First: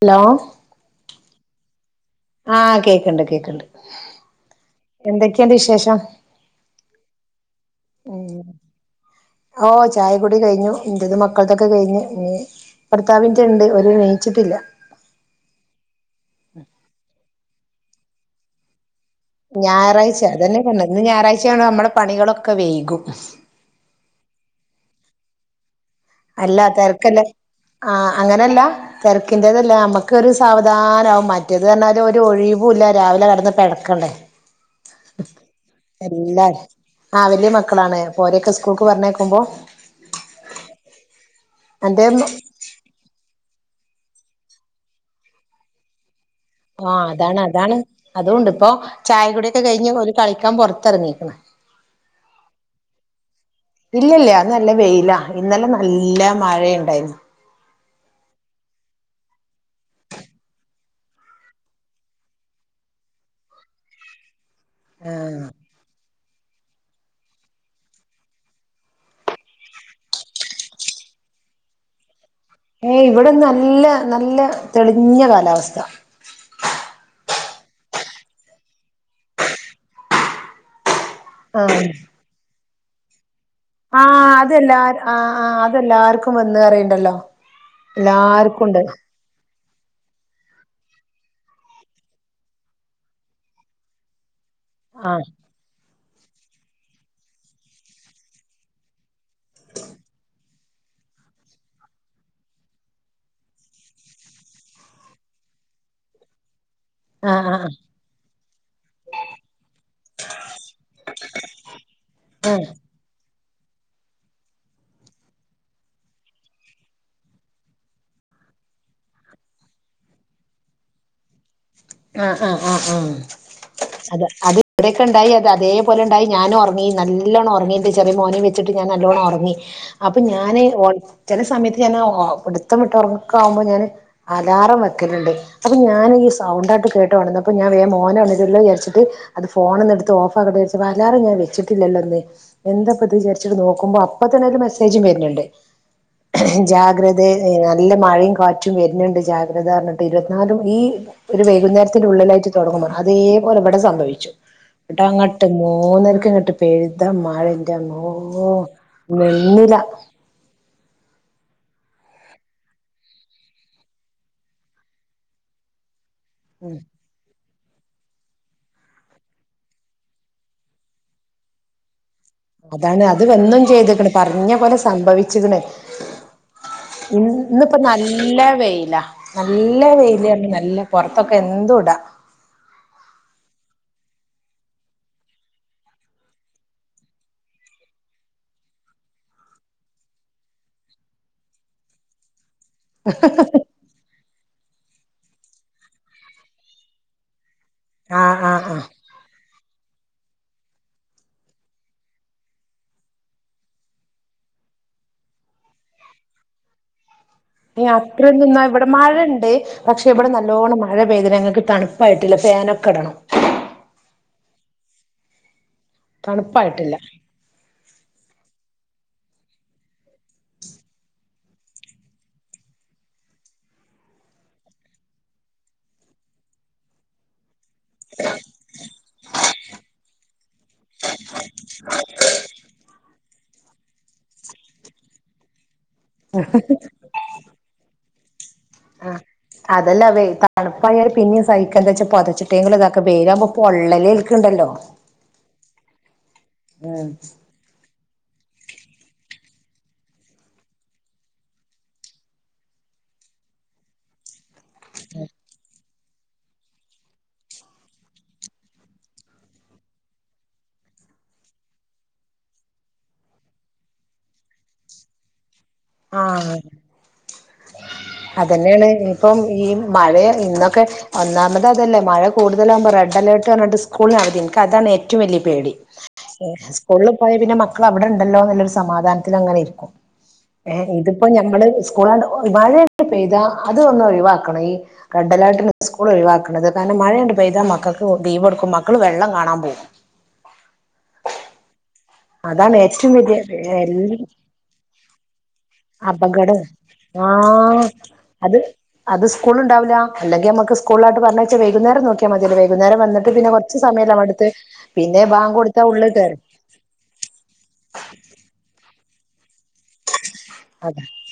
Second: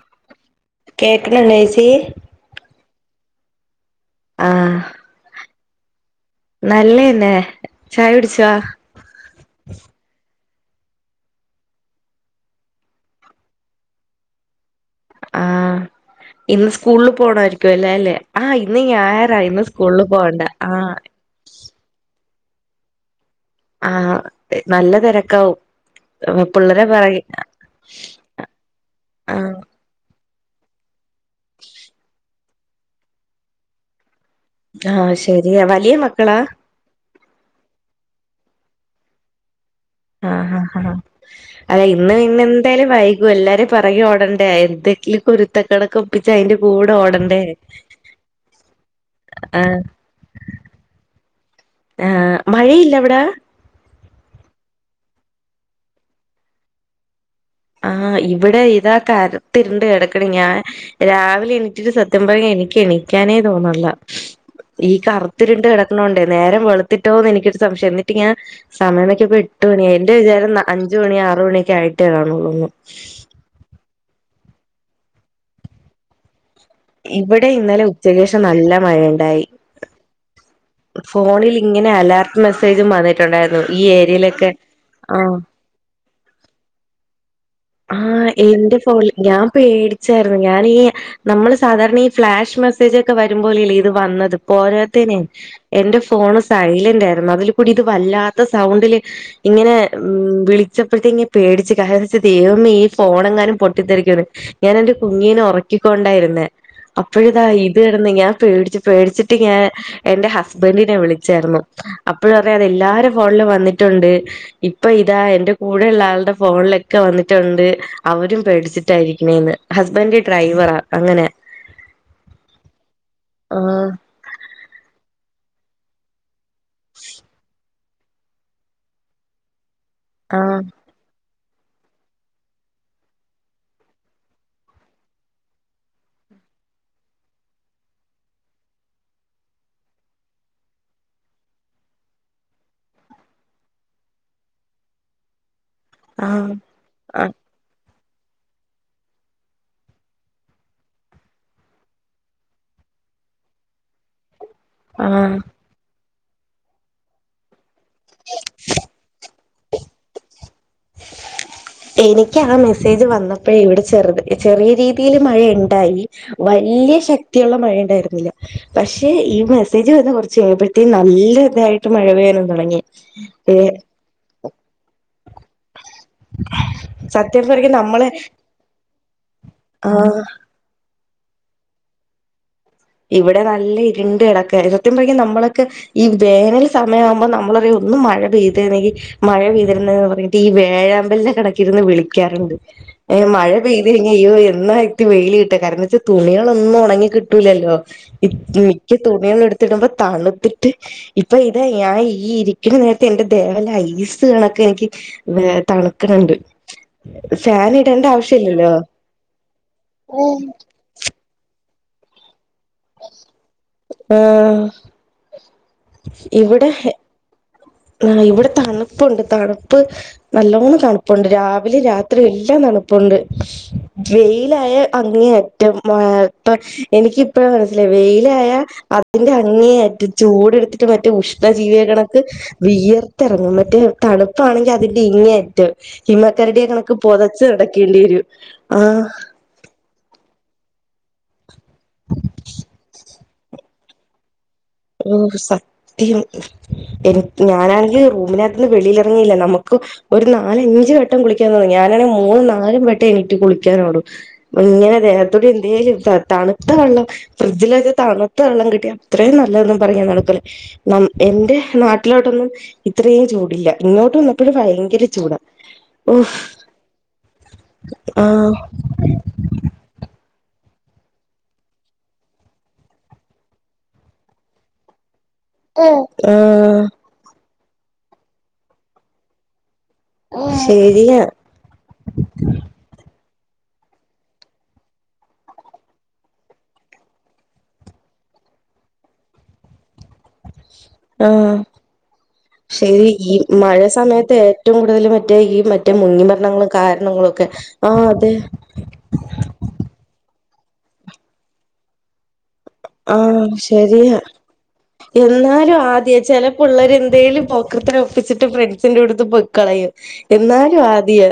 Hello വീട്ടിലാണോ ചേച്ചി? ആഹ് കേക്കണ്ട് കേക്കണ്ട് എന്തൊക്കെണ്ട് വിശേഷം? നല്ലയെന്നെ ചായ ഉം കുടിച്ചോ? ടി കയിഞ്ഞു ന്റെതും മക്കൾതൊക്കെ കയിഞ്ഞു ഇനി ഭർത്താവിന്റെണ്ട് ഓര് നീച്ചിട്ടില്ല ആഹ് ഇന്ന് സ്കൂളില് പോണായിരിക്കുവല്ലോ അല്ലെ ആഹ് ഇന്ന് ഞാ ഞായറാഴ്ച, അതന്നെ പറഞ്ഞെ ഇന്ന് ഞാറായ്ച്ച ആയോണ്ട് നമ്മളെ പണികളൊക്കെ വെയ്കും ആഹ് നല്ല തെരക്കാവും അല്ല തെരക്കല്ല ആഹ് അങ്ങനല്ല ആഹ് തെരക്കിൻ്റതല്ല അമ്മക്ക് ഒരു സാവധാനാവും മറ്റേത് പറഞ്ഞാ ഒരു ഒഴിവുല്ല രാവിലെ കെടന്ന് പെടക്കണ്ടേ ആഹ് ശരിയാ വലിയ മക്കളാ എല്ലാടെ ആഹ് വെല്യ മക്ക് ക്കളാണ് അപ്പ ഓരെയെക്കെ സ്കൂൾക്ക് പറഞ്ഞയക്കുമ്പോ ആഹ് ആഹ് അതെ ഇന്ന് അന്റെ പിന്നെ എന്തായാലും വൈകു എല്ലാരും പെറകി ഓടണ്ടേ എന്തെങ്കിലും കുരുത്തകേടൊക്കൊപ്പി ആഹ് അതാണ് അതാണ് അതുണ്ട് പ്പൊ ചായ കുടിക്കെ ആഹ് കഴിഞ്ഞ് ഒരു കളിക്കാൻ പൊറത്തെറങ്ങി ക്ക [inaudible] ആ മഴയില്ല അവിട ഇല്ല്യല്ല്യ ഇന്ന് നല്ല വെയില ഇന്നലെ നല്ല മഴെണ്ടായിരുന്നു ആഹ് ഇവിടെ ഇതാ കറത്തിരിണ്ട് യെടക്കണ ഞാൻ രാവിലെ എണീറ്റിട്ട് സത്യം പറഞ്ഞ എ എനിക്ക് എണിക്കാനേ തോന്നല്ല ഈ ആഹ് കറുത്തിരുണ്ട് കെടക്കണോണ്ടെ നേരം വെളുത്തിട്ടോന്ന് എനിക്കൊരു സംശയം എന്നിട്ട് ഞാ സമയം നോക്കിയപ്പോ എട്ട് മണിയായി എന്റെ വിചാരം. ന്ന. അഞ്ചു. മണിയ. ആറുണിയൊക്കേ ആയിട്ടേ കാണുള്ളൂ ഏയ് ഇവിടന്ന് നല്ല നല്ല തെളിഞ്ഞ കാലാവസ്ഥ ഇവിടെ ഇന്നലെ ഉച്ചക്കേഷം നല്ല മഴയ ഇണ്ടായി ഫോണിൽ ആഹ് ഇങ്ങനെ അലർട്ട് മെസ്സേജും വന്നി ആഹ് അതെല്ലാർ ആഹ് ആഹ് അതെല്ലാർക്കു വന്ന് അറിയുണ്ടല്ലോ ആഹ് എന്റെ ഫോള് ഞാം പേടിച്ചാരുന്നുംഞാനീ നമ്മള് സാധാരണ ഈ ഫ്ലാഷ് മെസ്സേജ് ഒക്കെ വരുമ്പോലെയല്ലേ ഇത് വന്നത് പോരാത്തേനെ ആഹ് എന്റെ ഫ് ഫോണ് സൈലന്റരുന്നു അതിൽ കൂടി ഇത് വല്ലാത്ത സൗണ്ടില് ഇങ്ങനെ മ് വിളിച്ചപ്പോഴത്തേ ങ്ങേ പേടിച്ച് [unintelligible] ദൈവമേ ഈ ഫോണെങ്ങാനും പൊട്ടിത്തെറികൊന്ന് ഞാൻ എന്റെ കുഞ്ഞീനെ ഉറക്കിക്കൊണ്ടായിരുന്നേ അപ്പോഴിതാ ആഹ് ആഹ് ഇത്ടന്ന് ഞാൻ പേടിച്ചു പേടിച്ചിട്ട് ഞാൻ എന്റെ ഹസ്ബൻ്റിനെ വിളിച്ചാരുന്നു അപ്പോഴു അതെ ആഹ് എല്ലാരും ഫോൺലും വ ന്നിട്ടുണ്ട്. ഇപ്പൊ. ഇതാ എന്റെ കൂടെയുള്ള. ആൾടെ. ഫോണിൽ ക്കെ. വന്നിട്ടുണ്ട്. അവരും പേടിച്ചിട്ടായിരിക്കണേന്ന്. ഹസ്ബൻഡ് ഡ്രൈവറാ അങ്ങനെ ആ, ആ, ആ, ആം., ആഹ് അത്. അത്. വിടൊക്കെണ്ടായി. അത് അതേപോലെണ്ടായി ഞാനും ഉറങ്ങി നല്ലോണ്ണം ഉറങ്ങി എന്റെ ചെറിയ മോന വച്ചി് ഞാൻ നല്ലോണം ഉറങ്ങി അപ്പൊ ആഹ് ഞാാന് ചില സമയത്ത് ഞാൻ പിടുത്തം വിിട്ട് ഉറങ്ങക്ക ആകുമ്പോൾ ഞാൻ അലാറം വെക്കലുണ്ട് അപ്പൊ ഞാൻ സൗണ്ട് കേട്ടോ അപ്പ ഞാ വോനണല്ലോ രിച്ചി് അത് ഫോണന്ന് എടുത്ത് ഓഫ ആട്ടെ വല്ലരും ഞാ വെച്ചിട്ടില്ല എന്തപ്പ ഇത് വിചാരിച്ചിട്ട് നോക്കുമ്പോ അപ്പ തന്നെ ഒരു മെസ്സേജും വരുന്നുണ്ട് ആഹ് ജാഗ്രത ആഹ് ന നല്ല മഴയും കാറ്റും വരുന്നുണ്ട്തി ഇരുപത്തിനും ഈ ഇുന്നേരത്തി ഉുള്ളിലായിട്ട് തുടങ്ങുമ്പ അതേപോലെ ഇവിടെ സംഭവിച്ചു ആഹ് അങ്ങട്ട് മൂന്നര ങ്ങട്ട് പെഴുത മാഴിന്റെ നോ നന്നില [inaudible] എനിക്ക് ആ മെസ്സേജ് വന്നപ്പോ ഇവിടെ ചെറുത് ചെറിയ രീതിയിൽ മഴയ ഉണ്ടായി വലിയ ശക്തി മഴ ഉണ്ടായിരുന്നില്ല പക്ഷെ ഈ മെസേജ് വന്ന കുറച്ച് കഴിയുമ്പഴത്തേും നല്ലതായിട്ട് മഴ തുടങ്ങി അതാണ് അത് വന്നും ഏഹ് ചെയ്തക്കണ് പറഞ്ഞ പോലെ സംഭവിച്ചിക്കണേ സത്യം പറഞ്ഞ ഇന്നിപ്പ നമ്മളെ നല്ല വെയിലാ നല്ല ആഹ് വെയില് നല്ല പുറത്തൊക്കെ എന്തതു ഇടാ ഇവിടെ നല്ല ഇരുണ്ട് ഇടക്ക സത്യം പറഞ്ഞ നമ്മളൊക്കെ ഈ വേനൽ സമയം ആവുമ്പോൾ നമ്മളറിയ ഒന്ന് മഴ പെയ്തരുന്നെങ്കിൽ മഴ പെയ്തിരുന്നന്ന് പറഞ്ഞിട്ട് ഈ വേഴാമ്പലിന്റെ കണക്കിരുന്ന് വിളിക്കാറുണ്ട് ഏ മഴ പെയ്ത് നന്നായിട്ട വെയില കിട്ട കാരണം എ വച്ചാ തുണികളൊന്നും ഉങ്ങിട്ടൂല്ലോ ആഹ് ആഹ് ആഹ് മിക്ക തുണികള എടു ത്തിടുമ്പോ തണുത്തിട്ട് ഇപ്പൊ ഇതാ ഞാൻ ഈ ഇരിക്കുന്ന നേരത്തെ എന്റെ ദേവല ഐസ് കണക്ക എനിക്ക് തണക്കണണ്ട് അത്ര നിന്നാ ഇവിടെ മഴ ഉണ്ട് പക്ഷെ ഇവിടെ നല്ലോണ്ണം മഴ പെയ്ത ങ്ങൾക്ക് തണുപ്പായിട്ടില്ല ഫനക്കെടണം ആഹ തണുപ്പായിട്ടില്ല ആ ഇവിടെ തണുപ്പുണ്ട് തണുപ്പ് നല്ലോണം തണുപ്പുണ്ട് രാവിലെയും രാത്രിയും എല്ലാം തണുപ്പ ണ്ട് വെയിലായ അങ്ങനെ ഏറ്റപ്പ എനിക്ക് ഇപ്പഴ ല്ലെ വെയിലായ അതിന്റെ അങ്ങയായിട്ട് ചൂട്ടുത്തിട്ട് മറ്റ ഉഷ്ണ ജീവിക കണക്ക് വിയർത്തിറങ്ങും മറ്റേ തണുപ്പാണെങ്കിൽ അതിന്റെ ഇങ്ങയറ്റ്് ഹിമക്കരടിയ കണക്ക് പൊതച്ച നടക്കേണ്ടി വരും ആഹ് ആ അതല്ല വേ തണുപ്പായാല് പിന്നെയും സഹിക്ക എന്താ വെച്ചാ പൊതച്ചിട്ടെങ്കും ഇതൊക്കെ വേരാൻ പൊള്ളലേൽക്കണ്ടല്ലോ ഓഹ് സത്യം ഉം എനി ഞാനാണെങ്കിൽ അതിനകത്ത്ുന്ന് വെളിയിലിറങ്ങിയില്ല നമുക്ക് ഒരു നാലഞ്ചച് വട്ടം കുളിക്കാ ഞാനാണെങ്ക മൂന്നന്ന് നാലും വട്ടം എനി കുളിക്കാനോട ഇങ്ങനെ അദേഹത്തോട് എന്ത ചെയ തണുത്ത വെള്ളം ഫ്രിഡ്ജിൽ വെച്ച് തണുത്ത വെള്ളം കിട്ടിയ അത്രയും പറ നടക്കല്ല എന്റെ നാട്ടിലോട്ടൊന്നും ഇത്രയും ചൂടില്ല ഇങ്ങോട്ട് വന്ന ഭയങ്കര ചൂടാണ് ആ ആഹ് അതന്നെയാണ് ഇപ്പം ഈ മഴയ ഇന്നൊക്കെ ഒന്നാമത് അതല്ലേ മഴ കൂതലാകുമ്പോ റെഡ് അലർട്ട് പറഞ്ഞിട്ട് സ്ൂള നട മത്തി എനിക്ക് അതാണ് ഏറ്റവും വലിയ പേടി ആഹ് സ്കൂളിൽ പോയാ പിന്നെ മ മ അവിടെണ്ടല്ലോ എന്നുള്ളൊരു സമാധാനത്തിൽ അങ്ങനെയിരിക്കും ഏ ശരിയാ ഇതിപ്പോ ഞമ്മള് സ്കൂള ഇഴ പെയ്താ അത ഒന്ന് ഒഴവാക്ക ഈ റെഡ് അലർട്ടി സ്കൂൾ ഒഴിവാക്കുന്നത് കാരണം മഴണ്ട് പെയ്താ മക്കൾക്ക് ദീപെടുക്കും മക്കള് വെള്ളം കാണാൻ പോകും ആഹ് അതാണ് ശരി ഏറ്റവും ഈ വലിയ മഴ എല്ല സമയത്ത് ഏറ്റവും കൂടുതൽ മറ്റേ ഈ മ മറ്റേ മുങ്ങി അപകടം ഭരണങ്ങളും കാരണങ്ങളും ഒക്കെ ആഹ് അതെ അല്ലങ്കിൽ നമക്ക് സ്കൂളിലട്ട് പറഞ്ഞയച്ച വൈകുന്നരം നോക്കിയാൽ മതിയല്ലോ വൈ ആഹ് ശരിയാ പിന്നെ ബാങ്ക് എന്നാലും കൊടുത്താ ഉള്ളിൽ ആദിയാ കയറും ചെലപ്പിള്ളാര് എന്തെലും പോ [unintelligible] ഒപ്പിച്ചിട്ട് പ്ര ത്തിന് അടുത്ത് പൊക്കളയും എന്നാലും അതാ ആദിയാ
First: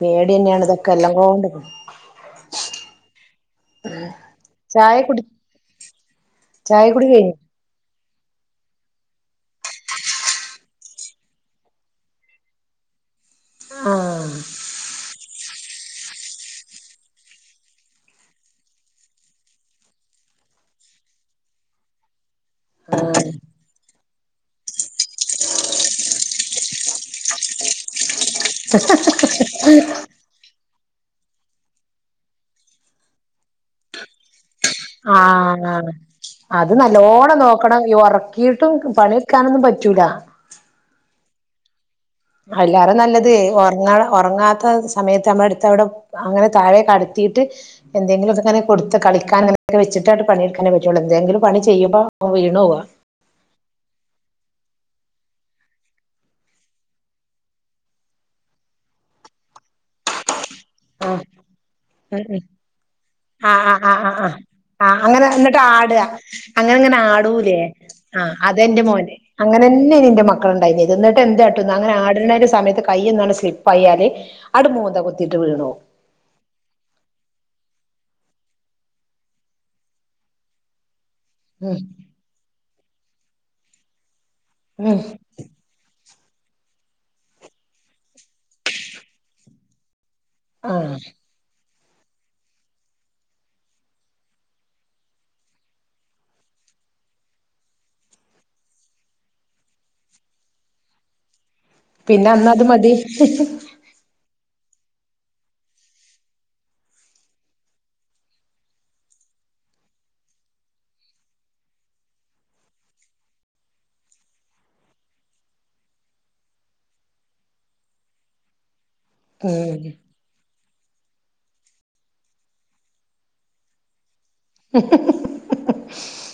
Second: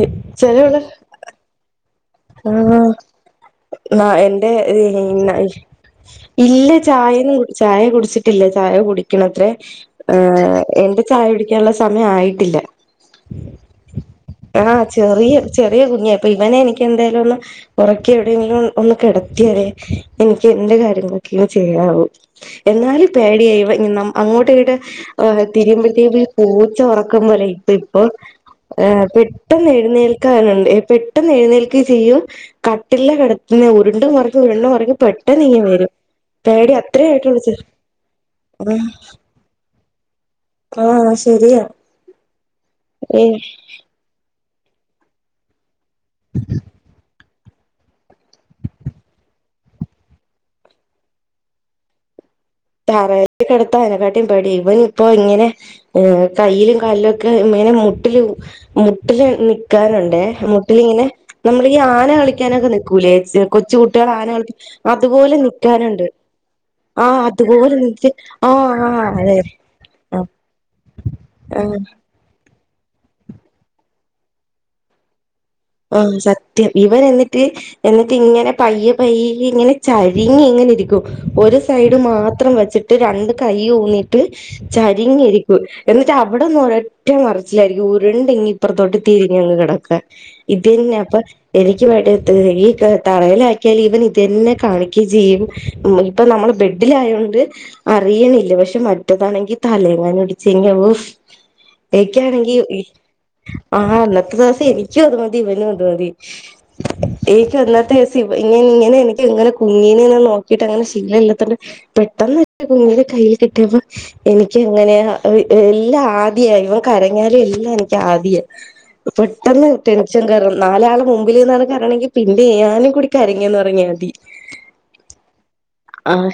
പേടി ന്നെയാണ് ഇതൊക്കെ എല്ലാം കോണ്ടും ആഹ് ആ എന്റെ ചായ കുടി [unintelligible] ഇല്ല ചായ കുടി കഴിഞ്ഞോ ചായെന്നും ചായ ചായ കുടിച്ചിട്ടില്ല ചായ കുടിക്കണത്രേ എന്റെ ചായ കുടിക്കാനുള്ള സമയം ആയിട്ടില്ല. ആഹ് ആഹ് ചെറിയ ചെറിയ കുഞ്ഞാ ഇപ്പൊ ഇവനെനി ന്തായാലും ഒന്ന് ഉറക്കി എവിടെയെങ്കിലും ഒന്ന് കിടത്തിയാല്ലേ എനിക്ക് എന്റെ കാര്യങ്ങളൊക്കെ ചെയ്യാം എന്നാലും പേടിയാ ഇവൻ നമ്മ അങ്ങോട്ടും ഇങ്ങോട്ടും തിരിയുംപ്പതെക്കും ഇ പോ ഉറക്കം പോലെ ഇപ്പ ഇപ്പോ പെട്ടെന്ന് എഴുന്നേൽക്കാനാണ്. പെട്ടെന്ന് എഴുന്നേൽക്കയും ചെയ്യും കട്ടില്ല്ലാ കിടത്ത്ന്നെ ഉരുണ്ടും മാറിഞ് ഉരുണ്ടും മറിഞ് പെ ആന്ന് ആന്ന് അത് നല്ലോണം ആയിട്ടുള്ളൂ നോക്കണം ഈ ഉറക്കിയിട്ടും ആഹ് പണിയെടുക്കാനൊന്നും പറ്റൂല. ആഹ് ശെരിയാ. അയ്ലേറെ നല്ലത് ഉറങ്ങാ ഉറങ്ങാത്ത സമയത്ത് നമ്മടെ അടുത്ത് അവിടെ അങ്ങനെ താഴെക്കെട കെടത്തിയിട്ട് എന്തെങ്കിലുംക്കെങ്ങനെ കൊടുത്ത് കളിക്കാൻ അങ്ങനെവച്ചിട്ട് പണിയെടുക്കാനേ പറ്റുള്ളൂ എന്തെങ്കിലും പണി ചെയുംബോ. തറേ കെടുത്താന് അയ്നക്കാട്ടിയും പേടി ഇവൻ ഇപ്പൊ ഇങ്ങനെ കയ്യിലും കാലിലും ഒക്കെ ഇങ്ങനെ മുട്ടിൽ മുട്ടില് നിക്കാൻ. ണ്ടെ മു.. [unintelligible] മുട്ടിൽങ്ങനെ ആഹ് നമ്മൾ ഈ ആന ഉം ഉം കളിക്കാനൊക്കെ നിക്കൂലേ ആഹ് കൊച്ചുകുട്ടികൾ ആന കളി അതുപോലെ നി... ആട്കാ അങ്ങനെങ്ങനെ ആടും ആ. നിക്ക് ആ അതെന്റെ ആ മോന് അതെ അങ്ങനെ തന്നെയ്ന്ന് എന്റെ മക്കളുണ്ടായിത് എന്നിട്ട് ആ എന്താട്ടുംന്ന അങ്ങന ആടുന്നതിന്റെ സമയത്ത്. കയൊന്നാണ്ട് സ്ലിപ്പ് ആയാല് ആണ്ട് മൂന്ത കുത്തി. ആ സത്യം ഇവർ എന്നിട്ട്. എന്നിട്ട് ഇങ്ങനെ പയ്യ പയ്യ ഇങ്ങനെ ചരിങ്ങി ഇങ്ങനെ ഇരിക്കും. ഒരു ഉം സൈഡ് മാത്രം വെച്ചിട്ട് രണ്ട് കൈ ഊന്നിട്ട് ഉം ചരിങ്ങി ഇരിക്കൂ എന്ന റ്റ അവിടന്ന് ഒരൊറ്റ മറിച്ചിലായിരിക്കും ഉരുണ്ടിങ്ങ് ഇപ്പുറത്തോട്ട് തിരിഞ്ഞങ്ങ് കിടക്കാൻ ഇത് ആഹ് തന്നെയാ അപ്പൊ എനി ക്ക് [unintelligible] ഈ തറയിലാക്കിയാൽ ഇവൻ ഇത് തന്നെ കാണിക്കുകയും ചെയ്യും നമ്മളിപ്പൊ നമ്മൾ ബെ ബെഡിലായോണ്ട് അറിയുണില്ല പക്ഷെ മറ്റതാണെങ്കി തലയെങ്ങാനും ഇടിച്ചെങ്കിൽ ഓ പിന്നെ എനിക്കാണെങ്കി അന്നത് ഇ മതി ആ അന്നത്തെ ദിവസം എനിക്ക് അത് മ തി ഇവനും അത് മതി എനിക്ക് അന്നത്തെ ദിവസം ഇവൻ ഇങ്ങനെ എനിക്കങ്ങനെ കുഞ്ഞിനെയൊന്ന് നോ നോക്കീട്ടങ്ങനെ ശീലം ഇല്ലാത്തോണ്ട് പെട്ടന്ന് എന്റെ കുഞ്ഞിനെ കയ്യിൽ കിട്ടിയപ്പോ എനിക്കങ്ങനെ എല്ലാ ആദിയാ ഇവൻ കരഞ്ഞാലും എല്ലാ എനിക്ക് ആദിയ പെട്ടെന്ന് ഉം ടെൻ ഷൻ കേറും നാലാള് മുമ്പിൽ നിന്നാണ് കരണയെങ്കിൽ പിന്നെ ഞാനും കൂടി കരഞ്ഞെന്ന് പറഞ്ഞാൽ മതി ആഹ്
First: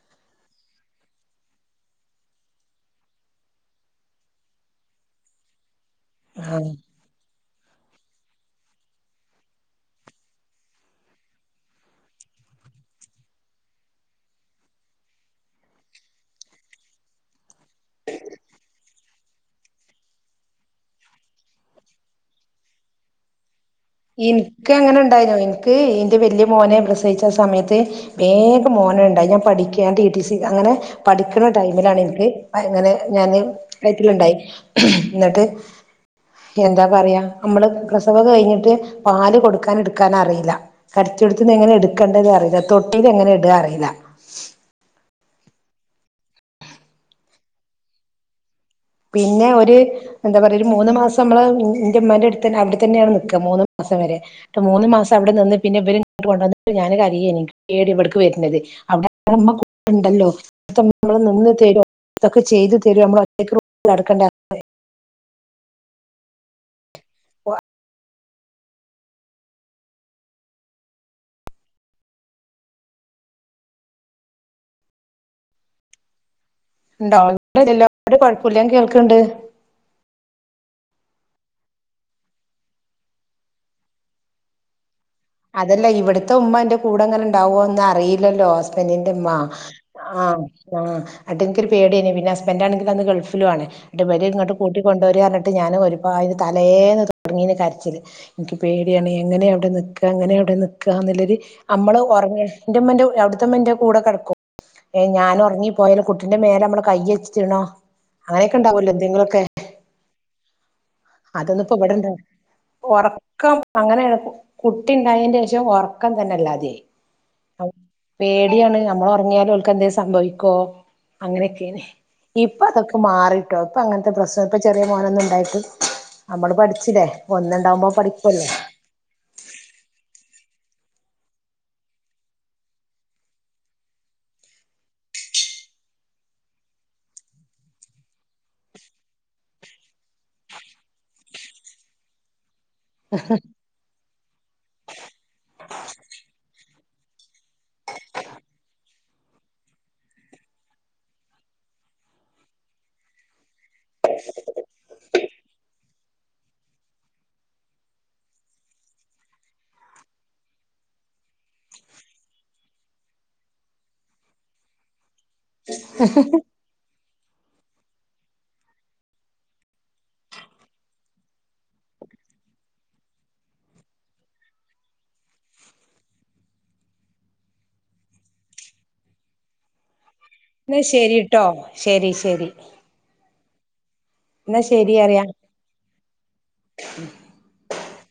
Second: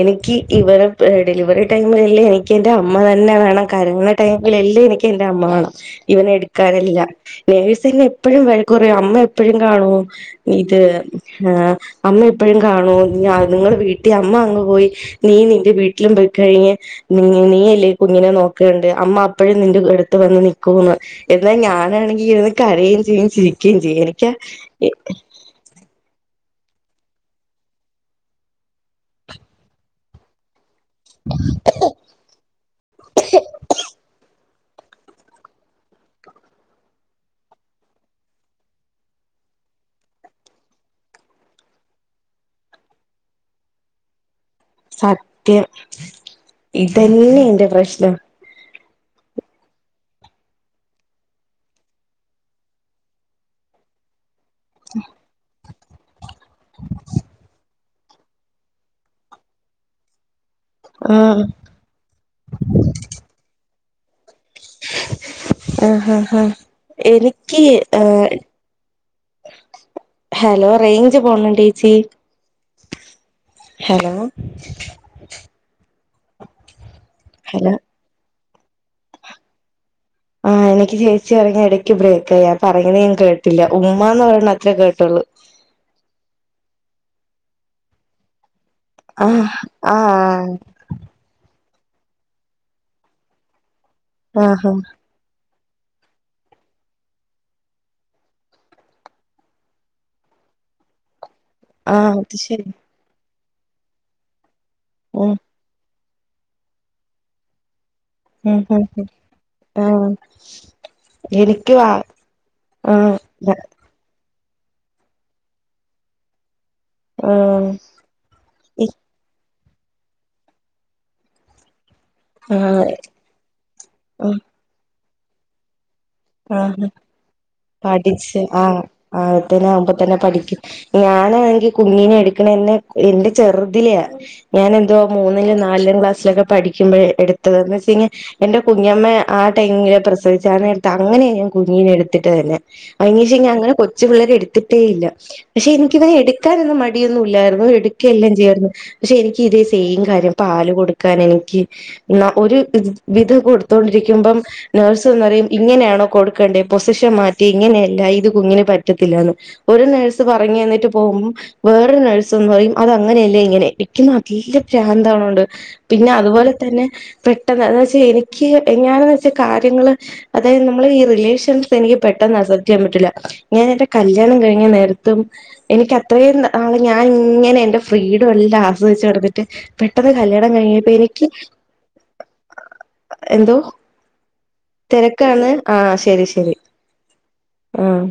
എനിക്ക് ഇവരെ ഡെലിവറി ടൈമിലല്ലേ എനിക്ക് എന്റെ അമ്മ തന്നെ വേണം കരയണ ടൈമിലല്ലേ എനിക്ക് എന്റെ അമ്മ വേണം ഇവനെ ആഹ് എടുക്കാൻ എല്ലാം നഴ്സ് എന്നെ എപ്പഴും വഴക്കുപറയും അമ്മ എപ്പഴും കാണുവോ ഇത് ആ അമ്മ എപ്പഴും കാണുവോ നിങ്ങള് വീട്ടിൽ അമ്മ അങ്ങ് പോയി നീ നിന്റെ വീട്ടിലും പോയിക്കഴിഞ്ഞ് നീയല്ലേ ഈ കുഞ്ഞിനെ നോക്കണ്ടേ അമ്മ അപ്പഴും നിന്റെ അടുത്ത് വന്ന് നിക്കുവോന്ന് എന്നാൽ ഞാനാണെ ണെങ്കിൽ ഇരുന്ന് കരയുവേയും ചെയ്യും ചിരി എനിക്ക് അങ്ങനെ ഉണ്ടായിരുന്നു എനിക്ക് എന്റെ വല്ലി മോനെ പ്രസവിച്ച സമയത്ത് വേഗം മോന് ഉണ്ടായി ഞാൻ പഠിക്കുവാ ഞാൻ ടി ടി സി അങ്ങനെ പഠിക്കണ ടൈമിലാണ് എനിക്ക് അങ്ങനെ ഞാന് വയറ്റിലുണ്ടായി എന്നിട്ട് എന്താ പറയാ നമ്മള് പ്രസവം കഴിഞ്ഞിട്ട് പാല് കൊടുക്കാൻ എടുക്കാൻ അറിയില്ല കിടത്തിയെടുത്ത് നിന്ന് എങ്ങനെ എടുക്കേണ്ടതെന്ന് അറിയില്ല തൊട്ടീല് എങ്ങനെ ഇടുവാന്ന് അറിയില്ല സത്യം ഇതെന്നെ എന്റെ പ്രശ്നം. പിന്നെ ഒരു എന്താ പറയ ഒരു മൂന്ന് മാസം നമ്മള് എന്റെ ഉമ്മാന്റെ അടുത്ത് തന്നെ അവിടെത്തന്നെയാണ് നിക്കുക മൂന്ന് മാ മാസം വരെ ട്ട് മൂന്ന് മാസം അവിടെ നിന്ന് പിന്നെ ഇവര് കൊണ്ടു വന്ന്ട്ട് ഞാന് കരയെയ്ന്. ഏടി ഇവട്ക്ക് വേർന്നത് അവിടെമ്മ കൂടെ [unintelligible] ഇണ്ടല്ലോ? [unintelligible] ആഹ് ചെയ്ത് തെരും നമ്മൾ ഒറ്റക്ക് നടക്കണ്ടേ ആഹ് ഹാ ഹാ എനിക്കി ആ ഹലോ റേയ്ഞ്ച് പോവ്ണ്ടോച്ചി? ഹലോ. ണ്ടോ ഹലോ [unintelligible] ഒരു കുഴപ്പോല്ല കേൾക്ക്ണ്ട്. ആ എനിക്ക് ചേച്ചി പറഞ്ഞ ഇടയ്ക്ക് ബ്രേക്ക് ആയി ഞാൻ പറഞ്ഞത് ഞാൻ കേട്ടില്ല ഉമ്മാന്ന് [unintelligible] അത്ര കേട്ട അതെല്ല ഇവുട്ത്തെ ഉമ്മ ഇന്റെ കൂടെ ഇങ്ങനെ ഉണ്ടാവോന്ന് അറിയില്ലല്ലോ ഹസ് [unintelligible] മ്മാ ആഹ് ആ ആഹ് ആ [unintelligible] പേടി അയ്നിം പിന്നെ ഹസ്ബന്റാണെങ്കിൽ അന്ന് ഗൾഫിലും ആണ് ന്നട്ട് ഇവര് ഇങ്ങട്ട് ആഹ് കൊണ്ടുവെരാന്ന് ട്ട് ഞാനും ഒരുപാട് [unintelligible] തലേന്ന് തുടങ്ങീനിം കരച്ചില് ഇൻക്ക് പേടിയാണ് എങ്ങനെയ അവിടെ നിൽ എങ്ങനെ അവിടെ നിക്കാന്നുള്ളരു നമ്മള് ആഹ് അത് ഉറങ്ങ്യാ ശരി ന്റെമ്മ അവിടുത്തെ മ്മന്റെ കൂടെ കെടക്കും. ഏയ് ഉം ഞാൻ ഉറങ്ങിപ്പോയാല് കുട്ടിന്റെ മേലമ്മള് കയ്യെച്ചിണോ? അങ്ങനെയൊക്കെ ഉം ഉം ഇണ്ടാവൂലോ എന്തെങ്കിലൊക്കെ. ആഹ് അതൊന്നിപ്പോ എനിക്ക് വാ ഇവിടെണ്ട [unintelligible] ആഹ് ഉറക്കം അങ്ങനെ കുട്ടി ഇണ്ടായീന്റെഷം ഉറക്കം തന്നെ അല്ലാതെയി. ആഹ് പേടിയാണ് അമ്മൾ ഉറങ്ങിയാലും ഓൽ ക്കെന്തെങ്കിലും സംഭവിക്കോ അങ്ങനെയൊക്കെണ്. ഇപ്പൊ ആഹ് അതൊക്കെ മാറിട്ടോ ഇപ്പൊ അങ്ങനത്തെ പ്രശ്നം ഇപ്പ ചെറിയ മോനൊന്നും ഉണ്ടായിട്ട്. നമ്മള് ആ പഠിച്ചില്ലേ ഒന്നുണ്ടാവുമ്പോ പഠിച്ചു പഠിക്കുവല്ലോ ആ ആതിനകുമ്പോ തന്നെ പഠിക്കും. ഞാനാണെങ്കിൽ കുഞ്ഞിനെ എടുക്കണെന്നെ എന്റെ ചെറുതിലാ ഞാൻ എന്തോ മൂന്നില് നാലാം ക്ലാസ്സിലൊക്കെ പഠിക്കുമ്പോ എടുത്തതാ ന്ന് വെച്ചയ്ഞ്ഞാ എന്റെ കുഞ്ഞമ്മ ആ ടൈമില് പ്രസവിച്ചാ അങ്ങനെ ഞാൻ കുഞ്ഞിനെ എടുത്തിട്ട് തന്നെ. അയന് ഷം ഞാ അങ്ങനെ കൊച്ചു പിള്ളേരെ എടുത്തിട്ടേ ഇല്ല പക്ഷെ എനിക്കിവനെ എടുക്കാനൊന്നും മടി ടി ഒന്നും ഇല്ലായിരുന്നു എടുക്കെല്ലാം ചെയ്യരുന്നു പക്ഷെ എനിക്ക് ഇതേ സെയിം കാര്യം പാൽ കൊടുക്കാൻ എനിക്ക് ന്ന ഒരു വിധം കൊടുത്തോണ്ടിരിക്കുമ്പം നേഴ്സ് വന്ന് പറയും. ഇങ്ങനെയാണോ കൊടുക്കേണ്ടേ പൊസിഷൻ മാറ്റി ഇങ്ങനെയല്ല ഇത് കുഞ്ഞിന് പറ്റത്തില്ലന്ന് ഒരു നേഴ്സ് പറയ് ഞ് തന്നിട്ട് പോകും വേറെ നെയ്‌സ് വന്ന്‌ പറയും അത് അങ്ങനെയല്ല ഇങ്ങനെ ഇക്ക് നല്ല ഭ്രാന്താവ്ണുണ്ട്. പിന്നെ അതുപോലെ തന്നെ പെട്ടെന്ന് എന്ന് വെച്ചാ എനിക്ക് ഞാൻ വെച്ചാ കാര്യങ്ങള്. അതായത് നമ്മൾ ഈ റിലേഷൻസ് എനിക്ക് പെട്ടെന്ന് അസെപ്റ്റ് ചെയ്യാൻ പറ്റില്ല ഞാൻ എന്റെ കല്യാണം കഴിഞ്ഞ നേരത്തും എനിക്ക് അത്രയും നാള് ഞാൻ ഇങ്ങനെ എന്റെ ഫ്രീഡം എല്ലാം ആസ്വദിച്ച് നടന്നിട്ട് പെട്ട ന്ന് കല്യാണം എന്നാ കഴിഞ്ഞപ്പോ എനിക്ക് ശരിട്ടോ ശരി ശരി എന്തോ? എന്നാ ശരി അറിയാം തെരക്കാണ് ആ ശെരി ശെരി. ആഹ്